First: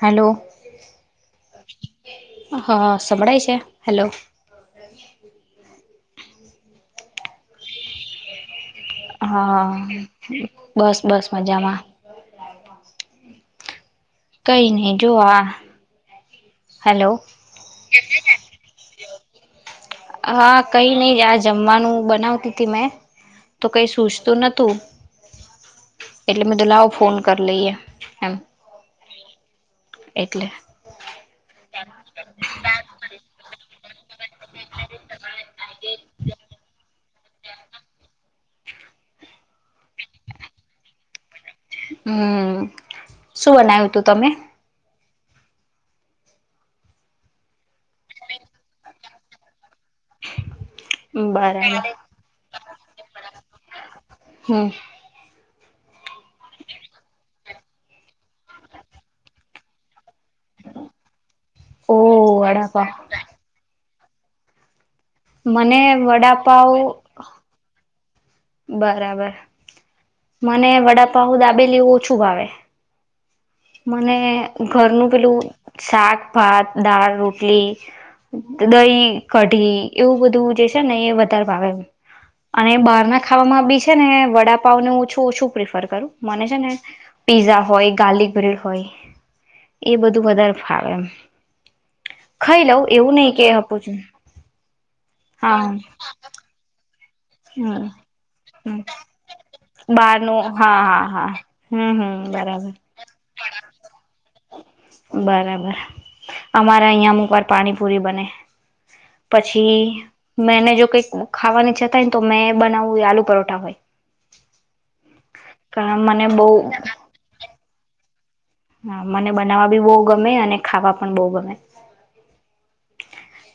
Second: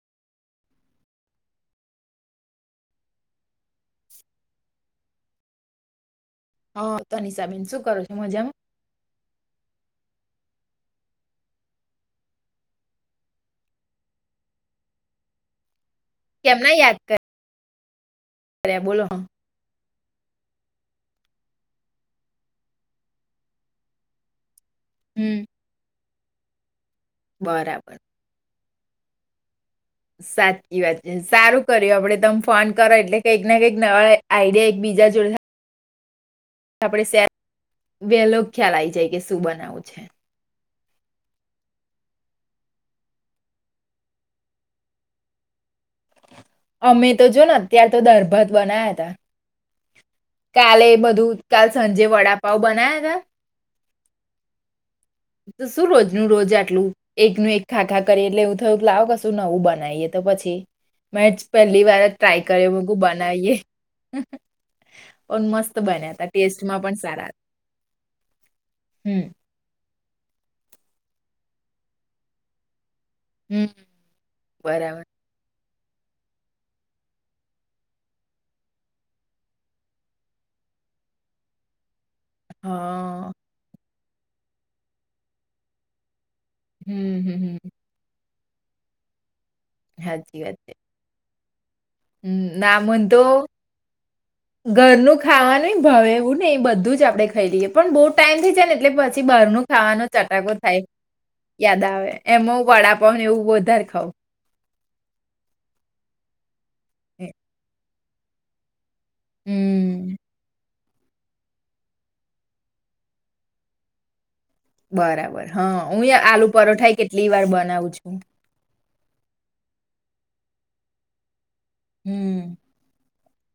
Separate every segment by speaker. Speaker 1: Hello હા સંભળાય છે હલો
Speaker 2: હા તનષાબેન શું કરો છો મજામાં
Speaker 1: હા બસ બસ મજામાં કઈ નહ જોવા
Speaker 2: કેમના યાદ કર બોલો હ
Speaker 1: હા કઈ નહી આ જમવાનું બનાવતી હતી મેં તો કઈ સૂજતું નતું
Speaker 2: હમ
Speaker 1: એટલે મે દો લ ફોન કર લઈએ
Speaker 2: બરાબર
Speaker 1: હેમ
Speaker 2: સાચી વાત છે સારું કર્યું આપડે તમે ફોન કરો એટલે કંઈક ના કંઈક નવા આઈડિયા એક બીજા જોડે આપડણે શે વેલો ખ્યાલ આવી જાય કે શું બનાવું છે
Speaker 1: હમ શું બનાવ્યું તું તમે
Speaker 2: અમે તો જો ને અત્યાર તો દરભત બના્યા હતા કાલે બધું કાલ
Speaker 1: બરાબર.
Speaker 2: સાંજે વડાપઉ બના્યા હતા
Speaker 1: હમ્મ
Speaker 2: શું રોજનું રોજ આટલું એકનું એક ખાખા કરી એટલે એું થયું લાવો કશું નવું બનાવીએ તો પછી મે પહેલી
Speaker 1: ઓ
Speaker 2: વાર ટ્રાય કર્યો
Speaker 1: વડાપાવ
Speaker 2: મગુ બનાવીએ હ પણ મસ્ત
Speaker 1: મને
Speaker 2: બન્યા હતા
Speaker 1: વડાપાવ
Speaker 2: ટેસ્ટમાં પણ સારા હમ
Speaker 1: બરાબર મને વડાપ દાબેલી એવું ઓછું ભાવે
Speaker 2: હમ
Speaker 1: મને
Speaker 2: બરાબર
Speaker 1: ઘરનું પેલું શાકભાત દાળ રોટલી દહી કઢી એવું બધું જે છે ને એ વધારે ભાવે અને બહાર ના
Speaker 2: હા
Speaker 1: ખાવામાં બી છે છે ને વડાપાવને હું છું શું પ્રિફર કરું મને છે ને
Speaker 2: હમ હમ હમ
Speaker 1: પીઝ્ઝા હોય ગાર્લિક બર હોય એ બધું વધારે ફાવે એમ ખાઈ લઉં
Speaker 2: નામ
Speaker 1: એવું
Speaker 2: તો
Speaker 1: નહી કે આપું છું
Speaker 2: ઘરનું
Speaker 1: હા
Speaker 2: ખાવાનું ભવે એવું ને એ બધું જ આપ આપે ખાઈ લઈએ
Speaker 1: હમ
Speaker 2: પણ બહુ ટાઈમ થઈ જાય ને
Speaker 1: હમ
Speaker 2: એટલે પછી બહાર ન ખાવાનો
Speaker 1: બારનું
Speaker 2: ચટાકો
Speaker 1: હા
Speaker 2: થાય
Speaker 1: હા હા
Speaker 2: યાદ
Speaker 1: હમ
Speaker 2: આવે
Speaker 1: હમ
Speaker 2: એમાં
Speaker 1: બરાબર
Speaker 2: વડાપાવ ને એવું વધારે ખઉં
Speaker 1: બરાબર અમારા અહંયા મુુકવા પર પાણી ફૂબને પછી
Speaker 2: હમ
Speaker 1: મે જો કઈક ખાવાની છતાય ને તો મેં બનાવું આલુ પરોઠા હોય
Speaker 2: બરાબર હા
Speaker 1: કારણ
Speaker 2: હું
Speaker 1: મને બહુ
Speaker 2: આલુ પરોઠા કેટલી વાર બનાવું છું [unintelligible]
Speaker 1: હા મને બનાવવા ભી બહુ ગમે અને ખાવા પણ બહુ ગમે
Speaker 2: હમ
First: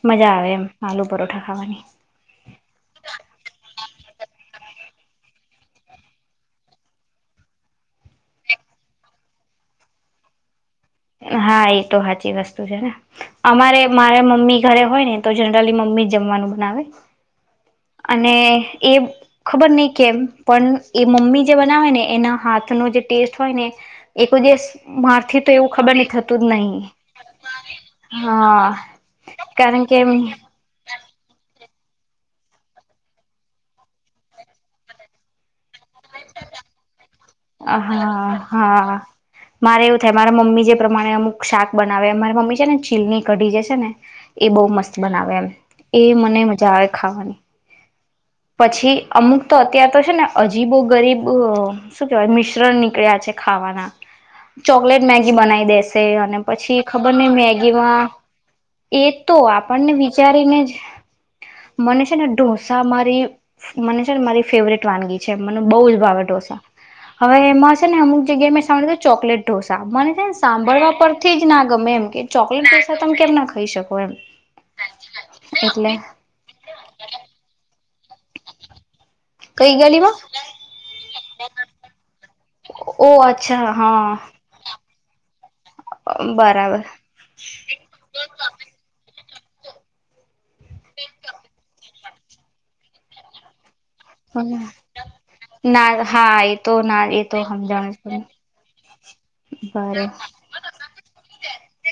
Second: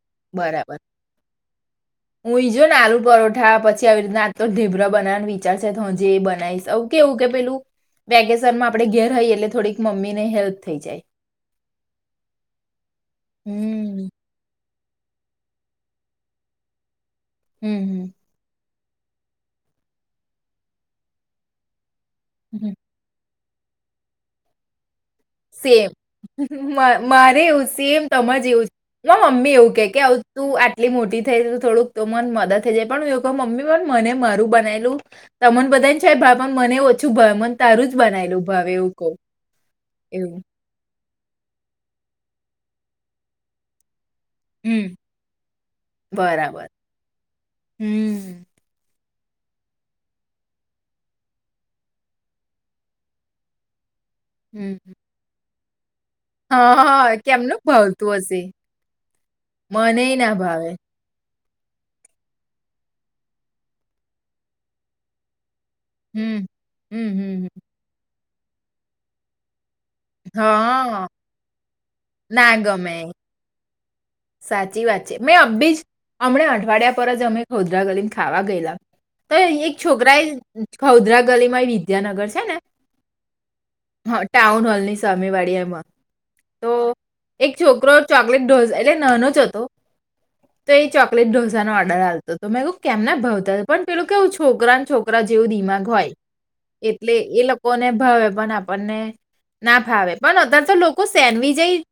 Speaker 1: મજા આવે એમ
Speaker 2: બરાબર
Speaker 1: આલુ પરોઠા ખાવાની
Speaker 2: હું ઈ જોું ને આલુ પરોઠા પછી આવી રીને આ તો ઢેબ્ર બનાવાનું વિચારશે તો હ જે એ બનાવીશ કેવું કે પેલું વેકેશન માં આપણે ઘેર રઈએ એટલે થોડીક મમ્મી ને હેલ્પ થઈ જાય
Speaker 1: હા એ તો સાચી વસ્તુ છે ને અમારે
Speaker 2: હમ
Speaker 1: મારે મમ્મી ઘરે હોય ને તો જનરલી મમ્મી જમવાનું બનાવે
Speaker 2: હમ
Speaker 1: અને એ ખબર નહ કેમ પણ એ મમ્મી જે બનાવે ને એના
Speaker 2: હમ
Speaker 1: હાથનો જે ટેસ્ટ ને એક દિવ મા
Speaker 2: સેમ મારે એવું સેમ તજ એવું
Speaker 1: હા
Speaker 2: છે મમ્મી એવું કે કે આવ તું આટલી મોટી થઈ થોડુંક તો મને મદદ થઈ જાય પણ હ મમ્મી પણ મને મારું બનાલું તમને બધાને છે ભાઈ પણ મને છું ભય મન તારું જ
Speaker 1: હા
Speaker 2: બનાયલું ભાવ એવું
Speaker 1: હા
Speaker 2: કહ
Speaker 1: મારે એવું મારા મમ્મી જે મારે અમુક શાક બનાવે અમારી મમ્મી છે ને ચીલની કઢી જે છે ને એ બો
Speaker 2: હમ
Speaker 1: મસ્ત બનાવે એમ એ મને
Speaker 2: બરાબર
Speaker 1: મજા આવે ખાવાની
Speaker 2: હમ
Speaker 1: પછી અમુક તો અત્ય્યારે તો છે ને અજીબો ગરીબ શું કહેવાય મિશ્રણ નીકળ્યા છે ખાવાના
Speaker 2: હમ
Speaker 1: ચોકલેટ મેગી બનાઈ દેશ છે અને પછી ખબર
Speaker 2: હા
Speaker 1: ને
Speaker 2: કેમનું
Speaker 1: મેગીમાં
Speaker 2: ભાવતું હશે
Speaker 1: એ તો આપણને
Speaker 2: મનેય ના
Speaker 1: વિચારીને
Speaker 2: ભાવે
Speaker 1: જ મને છે ને ઢોસા મા [unintelligible] મને છે ને મારી ફેવરેટ વાનગી છે મને બોઉુ જ ભાવે
Speaker 2: હમ
Speaker 1: ઢોસા
Speaker 2: હમ હમ
Speaker 1: હવે
Speaker 2: હમ.
Speaker 1: એમાં છે ને અમુક એક જગ્યાએ મેં સાંભળેલુ ચોકલેટ ઢોસ સાંમાન્ય છે ને સાંભળવા
Speaker 2: હા
Speaker 1: પરથી જ ના ગમે એમ કે
Speaker 2: ના
Speaker 1: ચોકલેટ
Speaker 2: ગમે
Speaker 1: પૈસા તમે કેમ ના ખાઈ શકતા
Speaker 2: સાચી વાત છે મેં અબીજ હમણા અઠવાડિયા પર જ અમે ખોદરા ગલી ખાવા ગયેલા તો એક
Speaker 1: કઈ ગલીમાં
Speaker 2: છોકરા એ ખૌદરા ગલીમાં વિદ્યાનગર છે ને
Speaker 1: ઓ અચ્છા હા
Speaker 2: ટાઉન હોલ ની સામે વાડી એમાં તો
Speaker 1: બરાબર
Speaker 2: એક છોકરો ચોકલેટો ઢોંસો નાનો‌ જ હતો તો એ ચોકલેટ ઢોસા નો ઓર્ડર આલ તો તો મેં કઉ કેમ ના ભાવતા પણ પેલું કેવું છોકરાને છોકરા જેવું દિમાગ
Speaker 1: ના
Speaker 2: હોય
Speaker 1: હા એ તો ના
Speaker 2: એટલે એ
Speaker 1: તો
Speaker 2: લોકોને
Speaker 1: સમજાણ
Speaker 2: ભાવે પણ આપણને ના
Speaker 1: બરે
Speaker 2: ફાવે પણ અતાર તો લોકો સેન્ડવીચ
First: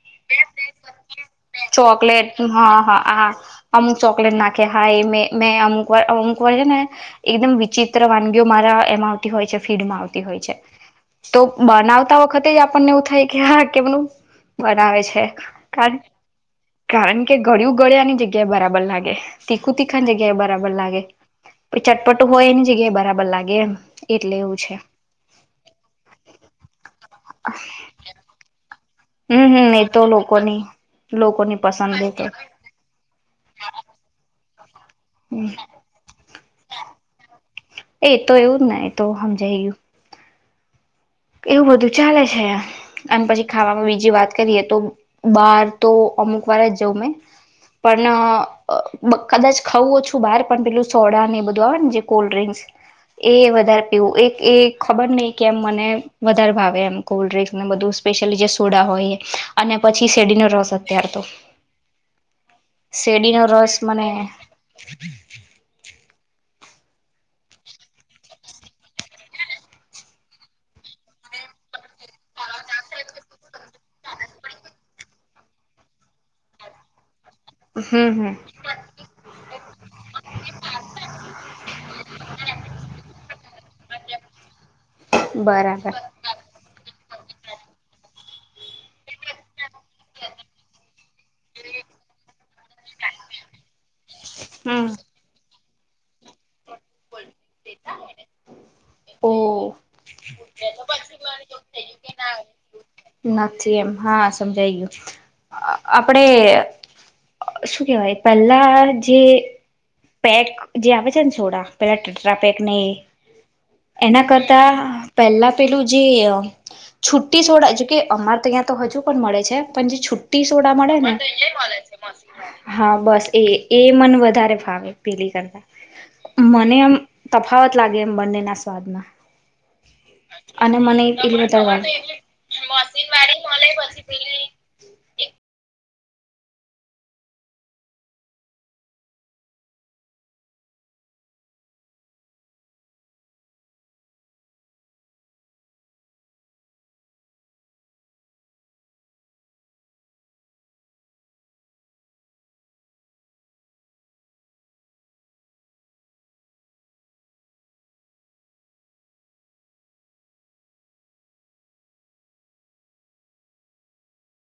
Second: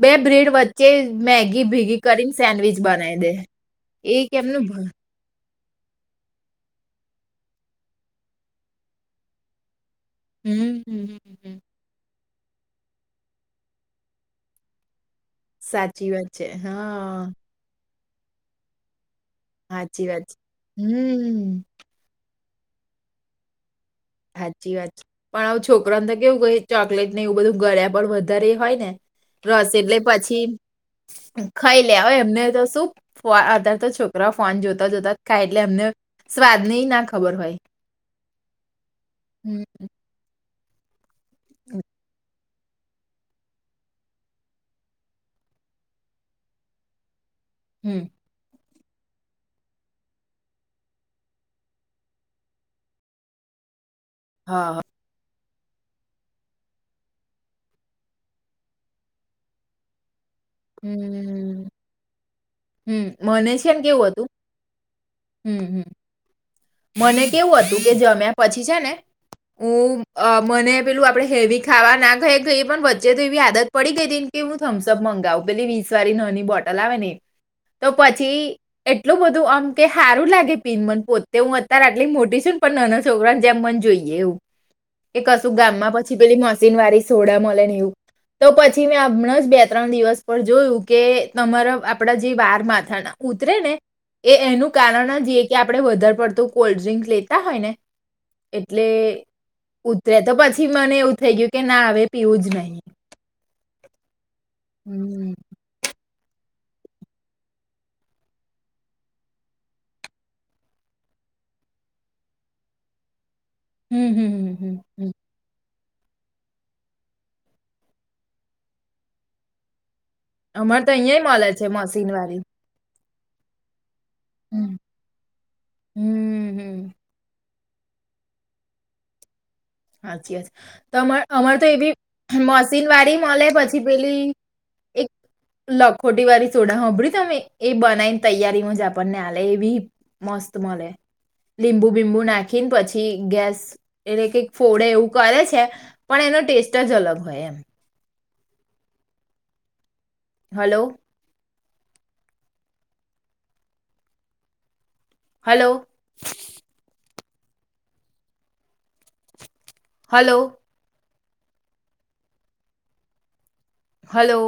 Speaker 2: બે બ્રેડ વચ્ચે જે મેગી ભીગી
Speaker 1: ચોકલેટ
Speaker 2: કરીને સેન્ડવીચ
Speaker 1: હા હા
Speaker 2: બનાવી
Speaker 1: આ
Speaker 2: દે
Speaker 1: અમુક
Speaker 2: એ
Speaker 1: ચોકલેટ
Speaker 2: કે
Speaker 1: નાખે
Speaker 2: [unintelligible]
Speaker 1: હા એ મે મેં અમુક વાર અમુક વાર છે ને એકદમ વિચિત્ર વાનગીઓ મારા એમાં આવતી હોય છે ફીડમાં આવતી હોય છે
Speaker 2: હમ હમ, હમ,
Speaker 1: તો
Speaker 2: હમ.
Speaker 1: બનાવતા તા વખતે જ આપણને એવું થાય કે હા કેવાનું બનાવેે છે કાન
Speaker 2: સાચી વાત છે હા
Speaker 1: કારણ કે ગળું ગળ્યાની જગ્યાએ બરાબર લાગે તીખું
Speaker 2: સાચી
Speaker 1: તીખાની
Speaker 2: વાત
Speaker 1: જગ્યાએ બરાબર
Speaker 2: છે
Speaker 1: લાગે
Speaker 2: હમ
Speaker 1: પણ ચટપટો હોય એની એ જગ્યા બરાબર લાગે એમ એટલે એવું
Speaker 2: હાચી વાત છે પણ આવ છોકરાને તો કેવું ક ચોકલેટ ને એવું બધું ગળે પણ વધારે એ હોય ને
Speaker 1: હમ
Speaker 2: રસ
Speaker 1: હમ એ
Speaker 2: એટલે
Speaker 1: તો
Speaker 2: પછી
Speaker 1: લોકોની લોકોની
Speaker 2: ખાઈ લે
Speaker 1: પસંદ એ
Speaker 2: હો એમને તો શું આધાર તો છોકરા ફોન જો તા જતા જ ખાય એટલે એમને સ્વાદની ના ખબર હોય.
Speaker 1: એ તો એવું જ ને એ તો હમ જઈયું. એવું બધું ચાલે છે. અને પછી ખાવામાં બીજી વાત કરીએ તો બાર તો અમુક વાર જ જઉં મેં
Speaker 2: હમ
Speaker 1: પણ કદાચ ખાઉું ઓછું બહાર પણ પેલું સોડા ને એ બધું આવે ને જે કોલ્ડ્રિંકસ એ વધારે એવું એક એ
Speaker 2: હા.
Speaker 1: ખબર નઈ કેમ મને વધારે ભાવે એમ કોલ્ડ્રિંક્સને બધું સ્પેશ્યયલી જે સોડા હોય અને પછી સેડીનો રોસ અત્યાર તો.
Speaker 2: હમ્મ. હમ્મ.
Speaker 1: શેરડીનો
Speaker 2: મને છે
Speaker 1: રસ
Speaker 2: ને
Speaker 1: મને
Speaker 2: કેવું હતું હમ્મ હમ્મ મને કેવું હતું કે જમ્યા પછી છે ને હું મને પેલું આપણેે હેવી ખાવા ના ખાયઈ પણ વચ્ચે તો એવી આદત પડી ગઈ હતી કે હું થમ્સઅપ મંગાવું પેલી વીસ વાળી નાની બોટલ આવે ને એ. તો
Speaker 1: હમ હમ
Speaker 2: પછી એટલું બધું આમ કે સારું લાગે પીન મન પોતે તે હું અત્યારે આટલી મોટી છું ને પણ નાના છોકરાને જેમ મને જોઈએ એવું કે કશું ગામ માં
Speaker 1: બરાબર
Speaker 2: પછી પેલી મશીન વાળી સોડા મળને એવું તો પછી મેં હમણાં બે ત્રણ દિવસ પર જોયું કે તમારા આપડા જે વા માથા ના ઉતરે ને એ એનું
Speaker 1: હમ
Speaker 2: કારણ જ એક કે આપણે વધારે વર્તુ કોલ્ડ ડ્રિંક લેતા હોય ને એટલે
Speaker 1: ઓ
Speaker 2: ઉતરે તો પછી મને એવું થઈ ગયું કે ના હવે પીવું જ નહી.
Speaker 1: નથી એમ હા. સમજ ગયું આપડે શું કેવાય પહેલા જે પેટ જે આવે છે ને સોડા પેલા [unintelligible]
Speaker 2: હમ્મ
Speaker 1: એના
Speaker 2: હમ્મ હમ્મ
Speaker 1: કરતા
Speaker 2: હમ્મ હમ્મ
Speaker 1: પહેલા પેલું જે છુી છોડ જો કે અમારે તો ત્યાં તો હજુ પણ મળે છે પણ જે છ રટી સોડા
Speaker 2: અમારે તો
Speaker 1: મળે ને
Speaker 2: અહિયાં મળે છે મશીન વાળી
Speaker 1: હા બસ એ એ મન વધારે
Speaker 2: હમ્મ
Speaker 1: ફાવે. મને
Speaker 2: હમ્મ
Speaker 1: આમ તફાવત લાગે એમ બંનેના સ્વાદમાં
Speaker 2: સાાછીચી
Speaker 1: અને મને એટલી
Speaker 2: અમારે તો
Speaker 1: વધારે ભાવે
Speaker 2: એવી મશીન વાળી મળે પછી પેલી એક લખોટી વાળી સોડા સાભળી તમે એ બનાવીને તૈયારીમાં જ આપણને હાલે એ બી મસ્ત મળે લીંબુ બીંબુ નાખીને પછી ગેસ એટલે કે ફોડે એવું કરે છે પણ એનો ટેસ્ટ જ અલગ હોય એમ હલો હલો હલો હલો